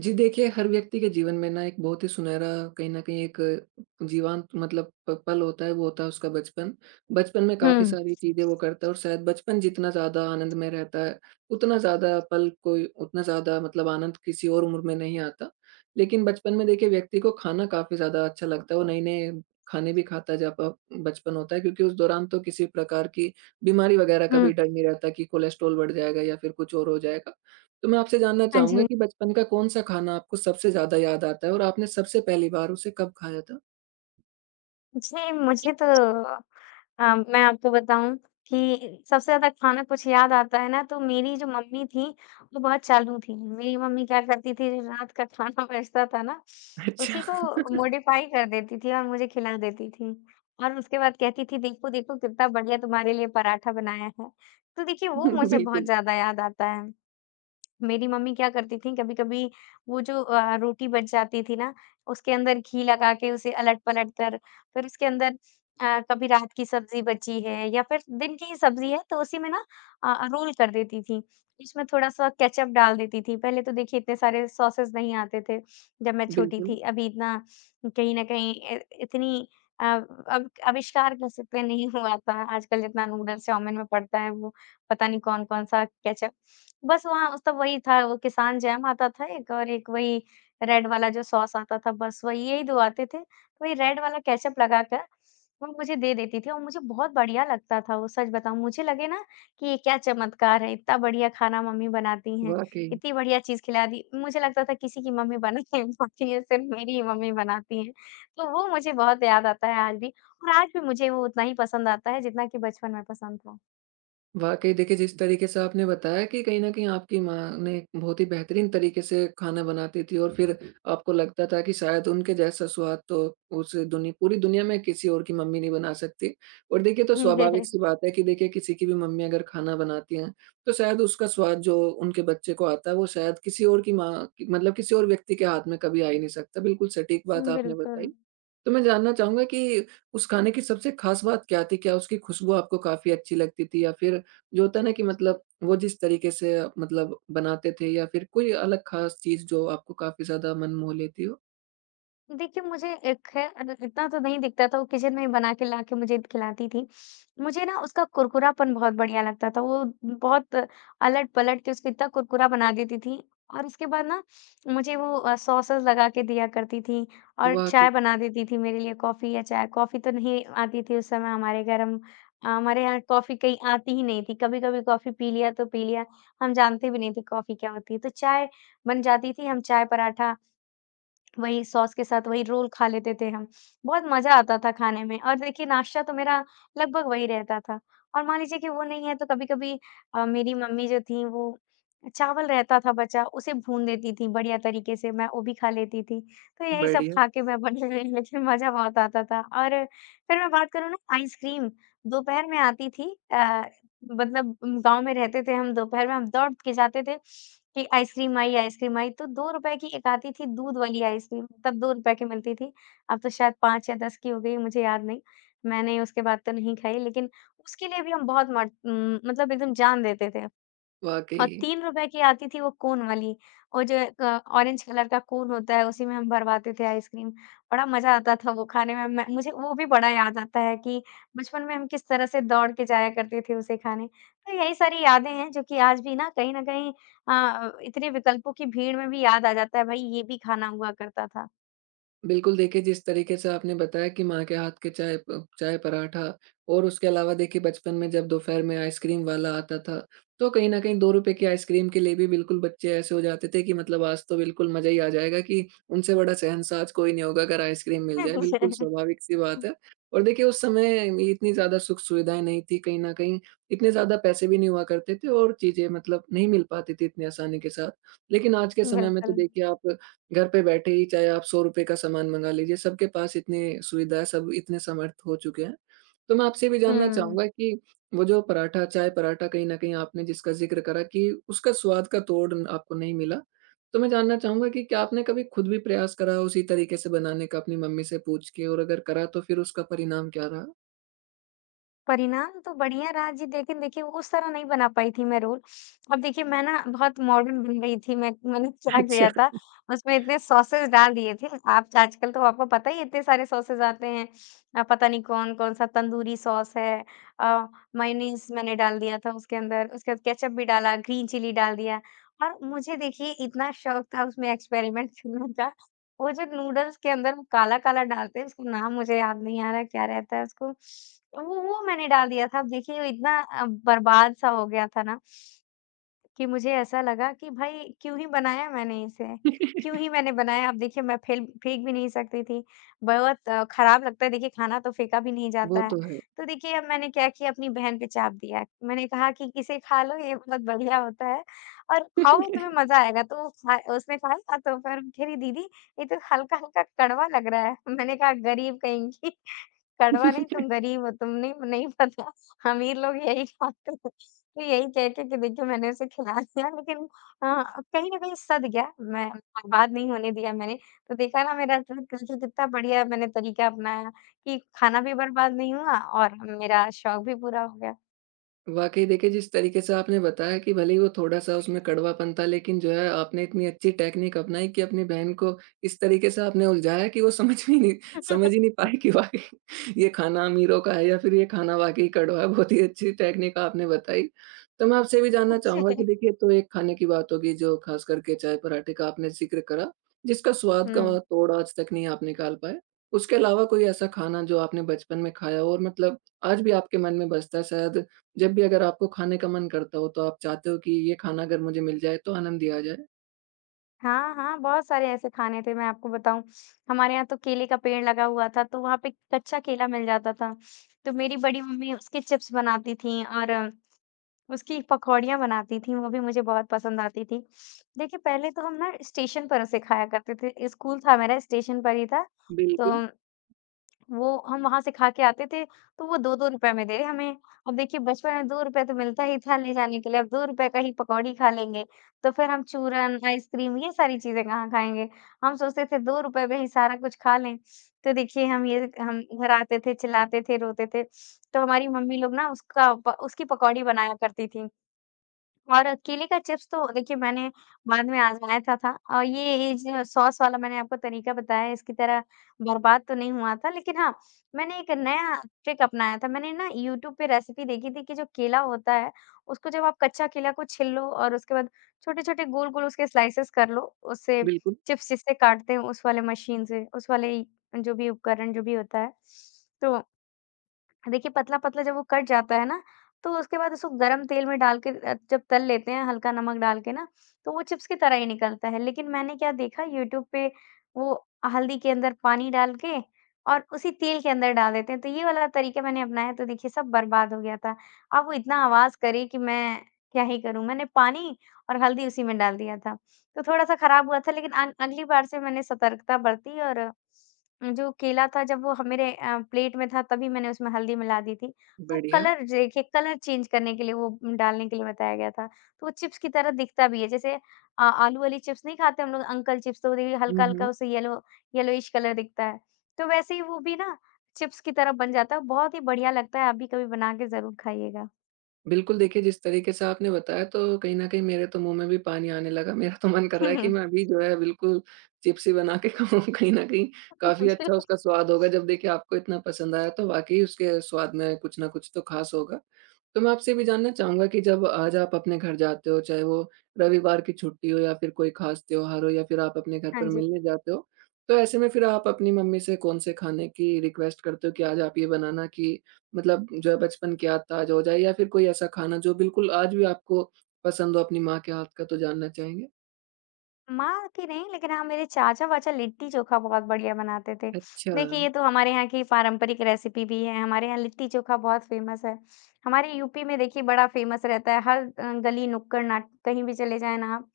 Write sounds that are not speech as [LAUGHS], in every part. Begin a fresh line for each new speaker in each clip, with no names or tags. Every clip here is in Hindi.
जी देखिए, हर व्यक्ति के जीवन में ना एक बहुत ही सुनहरा कहीं न कहीं एक जीवांत मतलब प पल होता है, वो होता है उसका बचपन। बचपन में काफ़ी
हुँ,
सारी चीज़ें वो करता है और शायद बचपन जितना ज़्यादा आनंदमय रहता है, उतना ज़्यादा पल कोई उतना ज़्यादा मतलब आनंद किसी और उम्र में नहीं आता। लेकिन बचपन में देखिए व्यक्ति को खाना काफ़ी ज़्यादा अच्छा लगता है, वो नए-नए खाने भी खाता है जब बचपन होता है क्योंकि उस दौरान तो किसी प्रकार की बीमारी वगैरह का
हुँ।
भी डर नहीं रहता कि कोलेस्ट्रॉल बढ़ जाएगा या फिर कुछ और हो जाएगा। तो मैं आपसे जानना
हाँ
चाहूँगा
जी।
कि बचपन का कौन-सा खाना आपको सबसे ज़्यादा याद आता है और आपने सबसे पहली बार उसे कब खाया था?
जी, मुझे तो मैं आपको बताऊँ कि सबसे ज़्यादा खाना कुछ याद आता है ना, तो मेरी जो मम्मी थी, वो बहुत चालू थी। मेरी मम्मी क्या करती थी, जो रात का खाना [LAUGHS] बचता था ना,
अच्छा।
उसी को मॉडिफ़ाई कर देती थी और मुझे खिला देती थी। और उसके बाद कहती थी, "देखो, देखो, कितना बढ़िया तुम्हारे लिए पराठा बनाया है।" तो देखिए, वो
[LAUGHS]
मुझे बहुत
बिल्कुल,
ज़्यादा याद आता है। मेरी मम्मी क्या करती थीं, कभी-कभी वो जो रोटी बच जाती थी ना, उसके अंदर घी लगा के उसे अलट-पलट कर, फिर उसके अंदर कभी रात की सब्ज़ी बची है या फिर दिन की ही सब्ज़ी है, तो उसी में ना रोल कर देती थीं। इसमें थोड़ा-सा केचअप डाल देती थीं। पहले तो देखिए इतने सारे सॉसेज़ नहीं आते थे, जब मैं छोटी
बिल्कुल,
थी। अभी इतना कहीं न कहीं इ इतनी अब आविष्कार कह सकते हैं नहीं हुआ था। आजकल जितना नूडल्स, चाउमीन में पड़ता है, वो पता नहीं कौन-कौन सा केचअप बस वहाँ उस तब वही था, वो किसान जैम आता था एक और एक वही रेड वाला जो सॉस आता था, बस वही यही 2 आते थे। वही रेड वाला केचअप लगाकर वो मुझे दे देती थी और मुझे बहुत बढ़िया लगता था वो, सच बताऊँ। मुझे लगे ना कि ये क्या चमत्कार है, इतना बढ़िया खाना मम्मी बनाती हैं,
वाक़ई।
इतनी बढ़िया चीज़ खिला दी। मुझे लगता था किसी की मम्मी बना नहीं पाती [LAUGHS] है, सिर्फ़ मेरी ही मम्मी बनाती हैं। तो वो मुझे बहुत याद आता है आज भी और आज भी मुझे वो उतना ही पसंद आता है जितना कि बचपन में पसंद था।
वाक़ई देखिए, जिस तरीके से आपने बताया कि कहीं न कहीं आपकी माँ ने बहुत ही बेहतरीन तरीके से खाना बनाती थी और फिर आपको लगता था कि शायद उनके जैसा स्वाद तो उस दुनि पूरी दुनिया में किसी और की मम्मी नहीं बना सकती। और देखिए तो स्वाभाविक सी
[LAUGHS]
बात है कि देखिए किसी की भी मम्मी अगर खाना बनाती हैं, तो शायद उसका स्वाद जो उनके बच्चे को आता है वो शायद किसी और की माँ मतलब किसी और व्यक्ति के हाथ में कभी आ ही नहीं सकता। बिल्कुल सटीक बात
हुँ,
आपने
बिल्कुल।
बताई। तो मैं जानना चाहूँगा कि उस खाने की सबसे ख़ास बात क्या थी? क्या उसकी खुशबू आपको काफ़ी अच्छी लगती थी या फिर जो होता है ना कि मतलब वो जिस तरीके से मतलब बनाते थे या फिर कोई अलग ख़ास चीज़ जो आपको काफ़ी ज़्यादा मन मोह लेती हो?
देखिए, मुझे एक है इतना तो नहीं दिखता था, वो किचन में ही बना के लाके मुझे खिलाती थी। मुझे ना उसका कुरकुरापन बहुत बढ़िया लगता था, वो बहुत अलट-पलट के उसको इतना कुरकुरा बना देती थी और उसके बाद ना मुझे वो सॉसेज़ लगा के दिया करती थी और
वाक़ई,
चाय बना देती थी मेरे लिए कॉफ़ी या चाय। कॉफ़ी तो नहीं आती थी उस समय हमारे घर, हम हमारे यहाँ कॉफ़ी कहीं आती ही नहीं थी, कभी-कभी कॉफ़ी पी लिया तो पी लिया, हम जानते भी नहीं थे कॉफ़ी क्या होती है। तो चाय बन जाती थी, हम चाय पराठा वही सॉस के साथ वही रोल खा लेते थे हम। बहुत मज़ा आता था खाने में और देखिए नाश्ता तो मेरा लगभग वही रहता था। और मान लीजिए कि वो नहीं है तो कभी-कभी मेरी मम्मी जो थीं वो चावल रहता था बचा उसे भून देती थीं बढ़िया तरीके से, मैं वो भी खा लेती थी। तो यही सब
बढ़िया,
खा के मैं बड़ी हुई लेकिन मज़ा बहुत आता था। और फिर मैं बात करूँ ना आइसक्रीम दोपहर में आती थी मतलब गाँव में रहते थे हम, दोपहर में हम दौड़ के जाते थे कि आइसक्रीम आई, आइसक्रीम आई। तो ₹2 की एक आती थी दूध वाली आइसक्रीम, तब ₹2 की मिलती थी। अब तो शायद 5 या 10 की हो गई, मुझे याद नहीं। मैंने उसके बाद तो नहीं खाई, लेकिन उसके लिए भी हम मतलब एकदम जान देते थे।
वाक़ई।
और ₹3 की आती थी वो कोन वाली, वो जो एक ऑरेंज कलर का कोन होता है उसी में हम भरवाते थे आइसक्रीम, बड़ा मज़ा आता था वो खाने में। मैं मुझे वो भी बड़ा याद आता है कि बचपन में हम किस तरह से दौड़ के जाया करते थे उसे खाने। तो यही सारी यादें हैं जो कि आज भी ना कहीं न कहीं इतने विकल्पों की भीड़ में भी याद आ जाता है, भाई ये भी खाना हुआ करता था।
बिल्कुल, देखिए जिस तरीके से आपने बताया कि माँ के हाथ के चाय पराठा और उसके अलावा देखिए बचपन में जब दोपहर में आइसक्रीम वाला आता था, तो कहीं न कहीं ₹2 की आइसक्रीम के लिए भी बिल्कुल बच्चे ऐसे हो जाते थे कि मतलब आज तो बिल्कुल मज़ा ही आ जाएगा कि उनसे बड़ा शहंशाज़ कोई नहीं होगा अगर आइसक्रीम मिल जाए, बिल्कुल
[LAUGHS]
स्वाभाविक-सी बात है। और देखिए उस समय ये इतनी ज़्यादा सुख-सुविधाएँ नहीं थी, कहीं न कहीं इतने ज़्यादा पैसे भी नहीं हुआ करते थे और चीज़ें मतलब नहीं मिल पाती थी इतनी आसानी के साथ। लेकिन आज के समय में तो
बिल्कुल।
देखिए आप घर पे बैठे ही चाहे आप ₹100 का सामान मँगा लीजिए, सबके पास इतनी सुविधा है, सब इतने समर्थ हो चुके हैं। तो मैं आपसे ये भी जानना
हुँ।
चाहूँगा कि वो जो पराठा, चाय पराठा कहीं न कहीं आपने जिसका ज़िक्र करा कि उसका स्वाद का तोड़ न- आपको नहीं मिला। तो मैं जानना चाहूँगा कि क्या आपने कभी खुद भी प्रयास करा उसी तरीके से बनाने का अपनी मम्मी से पूछ के और अगर करा तो फिर उसका परिणाम क्या रहा?
परिणाम तो बढ़िया रहा जी, लेकिन देखिए उस तरह नहीं बना पाई थी मैं रोल। अब देखिए मैं ना बहुत मॉडर्न बन गई थी, मैंने [LAUGHS] क्या किया
अच्छा।
था, उसमें इतने सॉसेज़ डाल दिए थे। आप आजकल तो आपको पता ही है इतने सारे सॉसेज़ आते हैं। पता नहीं कौन-कौन सा तंदूरी सॉस है अ, मेयोनीज़ मैंने डाल दिया था उसके अंदर, उसके बाद केचअप भी डाला, ग्रीन चिली डाल दिया और मुझे देखिए इतना शौक था उसमें एक्सपेरिमेंट करने का वो जो नूडल्स के अंदर वो काला-काला डालते हैं, उसका नाम मुझे याद नहीं आ रहा है, क्या रहता है उसको? वो मैंने डाल दिया था। अब देखिए, वो इतना बर्बाद-सा हो गया था ना, कि मुझे ऐसा लगा कि भाई क्यों ही बनाया मैंने इसे?
[LAUGHS]
क्यों ही मैंने बनाया? अब देखिए मैं फेल फेंक भी नहीं सकती थी। बहुत खराब लगता है देखिए खाना तो फेंका भी नहीं
वो
जाता है।
तो
तो देखिए अब मैंने क्या किया अपनी बहन पे चाप दिया। मैंने कहा कि इसे खा लो ये बहुत बढ़िया होता है और
है।
खाओगे तुम्हें
[LAUGHS]
मज़ा आएगा। तो वो खा उसने खाया तो फिर कह रही दीदी ये तो हल्का-हल्का कड़वा लग रहा है। मैंने कहा गरीब कहीं की। कड़वा नहीं तुम गरीब हो, तुम नहीं नहीं पता अमीर लोग यही खाते हैं। तो यही कह के कि देखिए मैंने उसे खिला दिया लेकिन अ, कहीं न कहीं सध गया, मैं बर्बाद नहीं होने दिया मैंने। तो देखा ना मेरा ट्रिक करके कितना बढ़िया मैंने तरीका अपनाया कि खाना भी बर्बाद नहीं हुआ और मेरा शौक भी पूरा हो गया।
वाक़ई देखिए, जिस तरीके से आपने बताया कि भले ही वो थोड़ा-सा उसमें कड़वापन था लेकिन जो है आपने इतनी अच्छी टेक्निक अपनाई कि अपनी बहन को इस तरीके से आपने उलझाया कि वो समझ ही नहीं
[LAUGHS]
पाई कि वाक़ई [LAUGHS] ये खाना अमीरों का है या फिर ये खाना वाक़ई कड़वा है। बहुत ही अच्छी टेक्निक आपने बताई। तो मैं आपसे ये भी जानना
जी।
चाहूँगा कि देखिए, तो एक खाने की बात होगी जो ख़ास करके चाय-पराठे का आपने ज़िक्र करा, जिसका स्वाद का
हुँ।
तोड़ आज तक नहीं आप निकाल पाए। उसके अलावा कोई ऐसा खाना जो आपने बचपन में खाया हो और मतलब आज भी आपके मन में बसता है शायद जब भी अगर आपको खाने का मन करता हो, तो आप चाहते हो कि ये खाना अगर मुझे मिल जाए तो आनंद ही आ जाए।
हाँ, हाँ, बहुत सारे ऐसे खाने थे मैं आपको बताऊँ। हमारे यहाँ तो केले का पेड़ लगा हुआ था तो वहाँ पे कच्चा केला मिल जाता था। तो मेरी बड़ी मम्मी उसके चिप्स बनाती थीं और उसकी पकौड़ियाँ बनाती थीं, वो भी मुझे बहुत पसंद आती थी। देखिए पहले तो हम ना स्टेशन पर उसे खाया करते थे, स्कूल था मेरा स्टेशन पर ही था। तो
बिल्कुल,
वो हम वहाँ से खा के आते थे, तो वो 2-2 रुपए में दे रहे हमें। अब देखिए बचपन में ₹2 तो मिलता ही था ले जाने के लिए, अब ₹2 का ही पकौड़ी खा लेंगे, तो फिर हम चूरन, आइसक्रीम ये सारी चीज़ें कहाँ खाएँगे? हम सोचते थे ₹2 में ही सारा कुछ खा लें। तो देखिए हम घर आते थे, चिल्लाते थे, रोते थे, तो हमारी मम्मी लोग ना उसका प उसकी पकौड़ी बनाया करती थीं। और केले का चिप्स तो देखिए मैंने बाद में आज़माया था और ये जो सॉस वाला मैंने आपको तरीका बताया इसकी तरह बर्बाद तो नहीं हुआ था लेकिन हाँ, मैंने एक नया ट्रिक अपनाया था। मैंने ना यूट्यूब पे रेसिपी देखी थी कि जो केला होता है, उसको जब आप कच्चा केला को छिल लो और उसके बाद छोटे-छोटे गोल-गोल उसके स्लाइसेस कर लो, उससे
बिल्कुल,
चिप्स जिससे काटते हैं उस वाले मशीन से, उस वाले जो भी उपकरण जो भी होता है। तो देखिए पतला-पतला जब वो कट जाता है ना, तो उसके बाद उसको गरम तेल में डाल के जब तल लेते हैं हल्का नमक डाल के ना, तो वो चिप्स की तरह ही निकलता है। लेकिन मैंने क्या देखा यूट्यूब पे वो हल्दी के अंदर पानी डाल के और उसी तेल के अंदर डाल देते हैं। तो ये वाला तरीका मैंने अपनाया तो देखिए सब बर्बाद हो गया था। अब वो इतना आवाज़ करे कि मैं क्या ही करूँ? मैंने पानी और हल्दी उसी में डाल दिया था। तो थोड़ा-सा खराब हुआ था लेकिन अगली बार से मैंने सतर्कता बरती और जो केला था जब वो ह मेरे प्लेट में था तभी मैंने उसमें हल्दी मिला दी थी। तो
बढ़िया।
कलर देखिए कलर चेंज करने के लिए वो डालने के लिए बताया गया था। तो वो चिप्स की तरह दिखता भी है जैसे आलू वाली चिप्स नहीं खाते हम लोग अंकल चिप्स तो वो देखिए
हुँ,
हल्का-हल्का
हुँ।
उसे येलोइश कलर दिखता है। तो वैसे ही वो भी ना चिप्स की तरह बन जाता है, बहुत ही बढ़िया लगता है, आप भी कभी बना के ज़रूर खाइएगा।
बिल्कुल देखिए, जिस तरीके से आपने बताया तो कहीं न कहीं मेरे तो मुँह में भी पानी आने लगा। [LAUGHS] मेरा तो मन कर रहा है कि मैं अभी
[LAUGHS]
जो है बिल्कुल चिप्स ही बना के [LAUGHS] खाऊँ। कहीं न कहीं काफ़ी
जी
अच्छा उसका स्वाद होगा। जब देखिए आपको इतना पसंद आया तो वाक़ई उसके स्वाद में कुछ न कुछ तो ख़ास होगा। तो मैं आपसे ये भी जानना चाहूँगा कि जब आज आप अपने घर जाते हो, चाहे वो रविवार की छुट्टी हो या फिर कोई ख़ास त्योहार हो या फिर आप अपने घर
हाँ
पर
जी।
मिलने जाते हो, तो ऐसे में फिर आप अपनी मम्मी से कौन-से खाने की रिक्वेस्ट करते हो कि आज आप ये बनाना कि मतलब जो है बचपन की याद ताज़ा हो जाए या फिर कोई ऐसा खाना जो बिल्कुल आज भी आपको पसंद हो अपनी माँ के हाथ का? तो जानना चाहेंगे।
माँ की नहीं, लेकिन हाँ, मेरे चाचा-वाचा लिट्टी-चोखा बहुत बढ़िया बनाते थे।
अच्छा,
देखिए, ये तो हमारे यहाँ की पारंपरिक रेसिपी भी है, हमारे यहाँ लिट्टी-चोखा बहुत फ़ेमस है। हमारे यूपी में देखिए बड़ा फ़ेमस रहता है, हर गली, नुक्कड़ नाट कहीं भी चले जाएँ ना आप,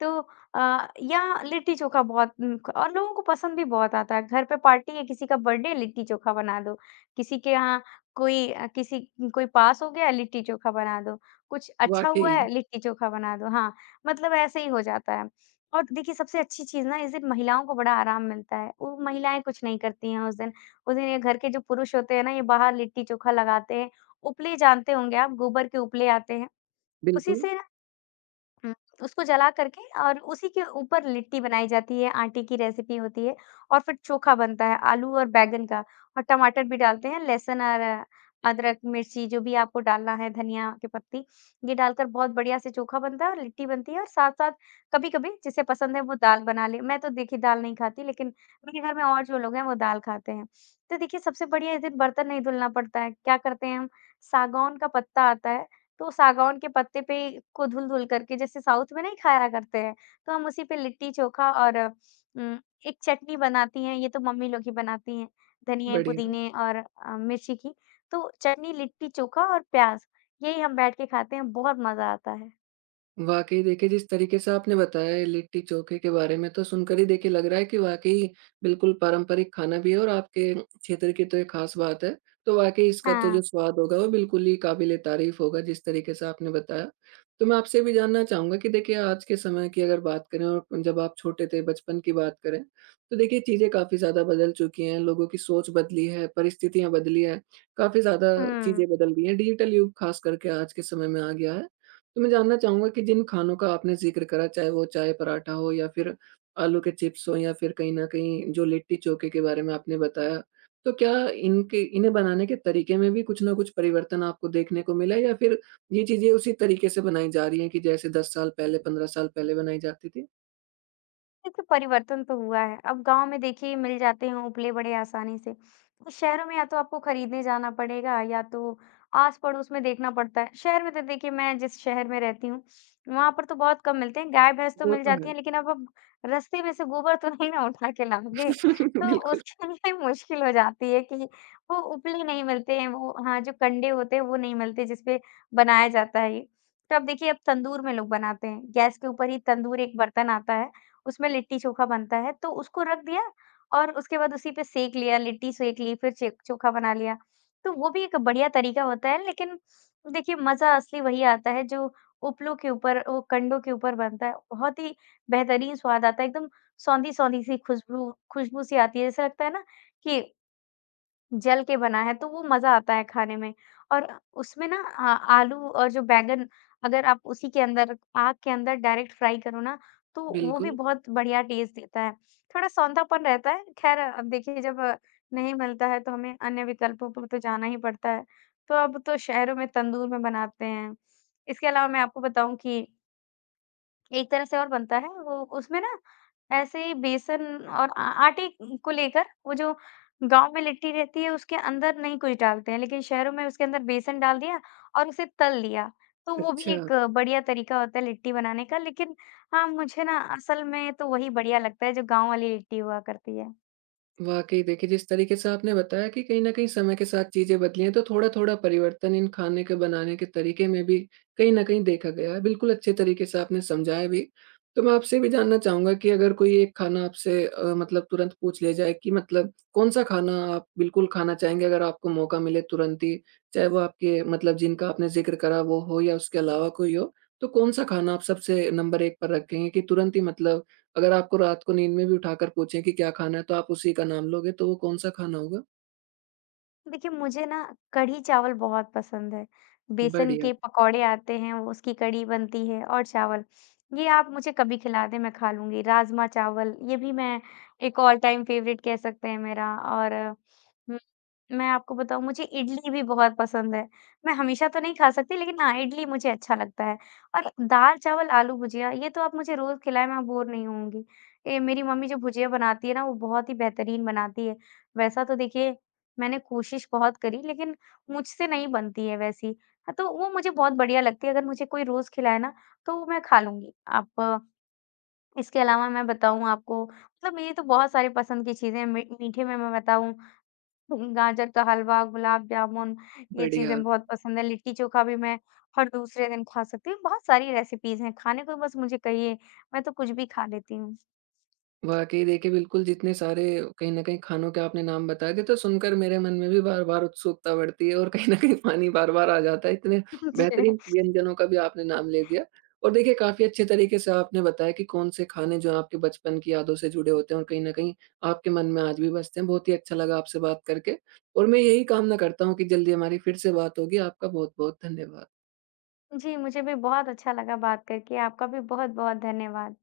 तो यहाँ लिट्टी-चोखा बहुत और लोगों को पसंद भी बहुत आता है। घर पे पार्टी है, किसी का बर्थडे है, लिट्टी-चोखा बना दो। किसी के यहाँ कोई अ, किसी कोई पास हो गया, लिट्टी-चोखा बना दो। कुछ अच्छा हुआ
वाक़ई,
है, लिट्टी-चोखा बना दो। हाँ, मतलब ऐसे ही हो जाता है। और देखिए, सबसे अच्छी चीज़ ना इस दिन महिलाओं को बड़ा आराम मिलता है। वो महिलाएँ कुछ नहीं करती हैं उस दिन। उस दिन ये घर के जो पुरुष होते हैं ना, ये बाहर लिट्टी-चोखा लगाते हैं। उपले जानते होंगे आप, गोबर के उपले आते हैं। उसी
बिल्कुल,
से हुँ, उसको जला करके और उसी के ऊपर लिट्टी बनाई जाती है, आटे की रेसिपी होती है और फिर चोखा बनता है आलू और बैंगन का और टमाटर भी डालते हैं, लहसुन और अदरक, मिर्ची जो भी आपको डालना है, धनिया की पत्ती, ये डालकर बहुत बढ़िया से चोखा बनता है और लिट्टी बनती है और साथ-साथ कभी-कभी जिसे पसंद है वो दाल बना ले। मैं तो देखिए दाल नहीं खाती लेकिन मेरे घर में और जो लोग हैं वो दाल खाते हैं। तो देखिए सबसे बढ़िया इस दिन बर्तन नहीं धुलना पड़ता है, क्या करते हैं हम सागौन का पत्ता आता है तो सागौन के पत्ते पे को धुल-धुल करके जैसे साउथ में नहीं खाया करते हैं, तो हम उसी पे लिट्टी-चोखा और एक चटनी बनाती हैं, ये तो मम्मी लोग ही बनाती हैं, धनिये,
बढ़िया।
पुदीने और मिर्ची की। तो चटनी, लिट्टी-चोखा और प्याज़, यही हम बैठ के खाते हैं, बहुत मज़ा आता है।
वाक़ई देखिए, जिस तरीके से आपने बताया है लिट्टी चोखे के बारे में तो सुनकर ही देखिए लग रहा है कि वाक़ई बिल्कुल पारंपरिक खाना भी है और आपके क्षेत्र की तो ये ख़ास बात है। तो वाक़ई इसका तो
हाँ।
जो स्वाद होगा वो बिल्कुल ही काबिल-ए-तारीफ़ होगा जिस तरीके से आपने बताया। तो मैं आपसे ये भी जानना चाहूँगा कि देखिए आज के समय की अगर बात करें और जब आप छोटे थे, बचपन की बात करें, तो देखिए चीज़ें काफ़ी ज़्यादा बदल चुकी हैं, लोगों की सोच बदली है, परिस्थितियाँ बदली हैं, काफ़ी ज़्यादा
हुँ।
चीज़ें बदल गई हैं। डिजिटल युग ख़ास करके आज के समय में आ गया है। तो मैं जानना चाहूँगा कि जिन खानों का आपने ज़िक्र करा, चाहे वो चाय-पराठा हो या फिर आलू के चिप्स हों या फिर कहीं न कहीं जो लिट्टी-चोखे के बारे में आपने बताया, तो क्या इनके इन्हें बनाने के तरीके में भी कुछ न कुछ परिवर्तन आपको देखने को मिला या फिर ये चीज़ें उसी तरीके से बनाई जा रही हैं कि जैसे 10 साल पहले, 15 साल पहले बनाई जाती थी?
देखिए, परिवर्तन तो हुआ है। अब गाँव में देखिए मिल जाते हैं उपले बड़े आसानी से। तो शहरों में या तो आपको खरीदने जाना पड़ेगा या तो आस-पड़ोस में देखना पड़ता है। शहर में तो देखिए मैं जिस शहर में रहती हूँ, वहाँ पर तो बहुत कम मिलते हैं। गाय-भैंस तो
वो
मिल
तो
जाती
है।
हैं लेकिन अब रास्ते में से गोबर तो नहीं ना उठा के लाओगे।
[LAUGHS]
तो
बिल्कुल,
उसके लिए मुश्किल हो जाती है कि वो उपले नहीं मिलते हैं, वो हाँ, जो कंडे होते हैं वो नहीं मिलते जिसपे बनाया जाता है ये। तो अब देखिए अब तंदूर में लोग बनाते हैं। गैस के ऊपर ही तंदूर एक बर्तन आता है। उसमें लिट्टी-चोखा बनता है, तो उसको रख दिया और उसके बाद उसी पे सेंक लिया, लिट्टी सेंक ली, फिर चे चोखा बना लिया। तो वो भी एक बढ़िया तरीका होता है, लेकिन देखिए मज़ा असली वही आता है जो उपलों के ऊपर, वो कंडों के ऊपर बनता है। बहुत ही बेहतरीन स्वाद आता है, एकदम सौंधी-सौंधी सी खुशबू खुशबू सी आती है, ऐसा लगता है ना कि जल के बना है, तो वो मज़ा आता है खाने में। और उसमें ना आ आलू और जो बैंगन अगर आप उसी के अंदर आग के अंदर डायरेक्ट फ्राई करो ना, तो वो भी
बिल्कुल।
बहुत बढ़िया टेस्ट देता है। थोड़ा सौंधापन रहता है, ख़ैर अब देखिए जब नहीं मिलता है तो हमें अन्य विकल्पों पर तो जाना ही पड़ता है। तो अब तो शहरों में तंदूर में बनाते हैं। इसके अलावा मैं आपको बताऊँ कि एक तरह से और बनता है वो उसमें ना ऐसे ही बेसन और आ आटे को लेकर वो जो गाँव में लिट्टी रहती है उसके अंदर नहीं कुछ डालते हैं, लेकिन शहरों में उसके अंदर बेसन डाल दिया और उसे तल लिया। तो वो भी
अच्छा।
एक बढ़िया तरीका होता है लिट्टी बनाने का लेकिन हाँ, मुझे ना असल में तो वही बढ़िया लगता है जो गाँव वाली लिट्टी हुआ करती है।
वाक़ई देखिए, जिस तरीके से आपने बताया कि कहीं न कहीं समय के साथ चीज़ें बदली हैं, तो थोड़ा-थोड़ा परिवर्तन इन खाने के बनाने के तरीके में भी कहीं न कहीं देखा गया है। बिल्कुल अच्छे तरीके से आपने समझाया भी। तो मैं आपसे भी जानना चाहूँगा कि अगर कोई एक खाना आपसे मतलब तुरंत पूछ लिया जाए कि मतलब कौन-सा खाना आप बिल्कुल खाना चाहेंगे अगर आपको मौका मिले तुरंत ही? चाहे वो आपके मतलब जिनका आपने ज़िक्र करा वो हो या उसके अलावा कोई हो, तो कौन-सा खाना आप सबसे नंबर 1 पर रखेंगे कि तुरंत ही मतलब अगर आपको रात को नींद में भी उठाकर पूछें कि क्या खाना है, तो आप उसी का नाम लोगे, तो वो कौन-सा खाना होगा?
देखिए, मुझे ना कढ़ी चावल बहुत पसंद है। बेसन
बढ़िया,
के पकौड़े आते हैं, वो उसकी कढ़ी बनती है और चावल। ये आप मुझे कभी खिला दें, मैं खा लूँगी। राजमा चावल, ये भी मैं एक ऑल टाइम फ़ेवरेट कह सकते हैं मेरा और हुँ, मैं आपको बताऊँ, मुझे इडली भी बहुत पसंद है। मैं हमेशा तो नहीं खा सकती, लेकिन हाँ, इडली मुझे अच्छा लगता है और दाल-चावल, आलू भुजिया, ये तो आप मुझे रोज़ खिलाएँ, मैं बोर नहीं होऊँगी। मेरी मम्मी जो भुजिया बनाती है ना, वो बहुत ही बेहतरीन बनाती है। वैसा तो देखिए मैंने कोशिश बहुत करी लेकिन मुझसे नहीं बनती है वैसी। हाँ, तो वो मुझे बहुत बढ़िया लगती है अगर मुझे कोई रोज़ खिलाए ना तो वो मैं खा लूँगी। आप इसके अलावा मैं बताऊँ आपको मतलब मेरी तो बहुत सारी पसंद की चीज़ें हैं। मी मीठे में मैं बताऊँ [LAUGHS] गाजर का हलवा, गुलाब जामुन ये
बढ़िया।
चीज़ें बहुत पसंद है। लिट्टी चोखा भी मैं हर दूसरे दिन खा सकती हूँ। बहुत सारी रेसिपीज़ हैं खाने को बस मुझे कहिए मैं तो कुछ भी खा लेती हूँ।
वाक़ई देखिए बिल्कुल जितने सारे कहीं न कहीं खानों के आपने नाम बता दिए, तो सुनकर मेरे मन में भी बार-बार उत्सुकता बढ़ती है और कहीं न कहीं पानी बार-बार आ जाता है। इतने
[LAUGHS] जी,
बेहतरीन व्यंजनों का भी आपने नाम ले दिया और देखिए काफ़ी अच्छे तरीके से आपने बताया कि कौन-से खाने जो आपके बचपन की यादों से जुड़े होते हैं और कहीं न कहीं आपके मन में आज भी बसते हैं। बहुत ही अच्छा लगा आपसे बात करके और मैं यही कामना करता हूँ कि जल्दी हमारी फिर से बात होगी। आपका बहुत-बहुत धन्यवाद।
जी मुझे भी बहुत अच्छा लगा बात करके। आपका भी बहुत-बहुत धन्यवाद।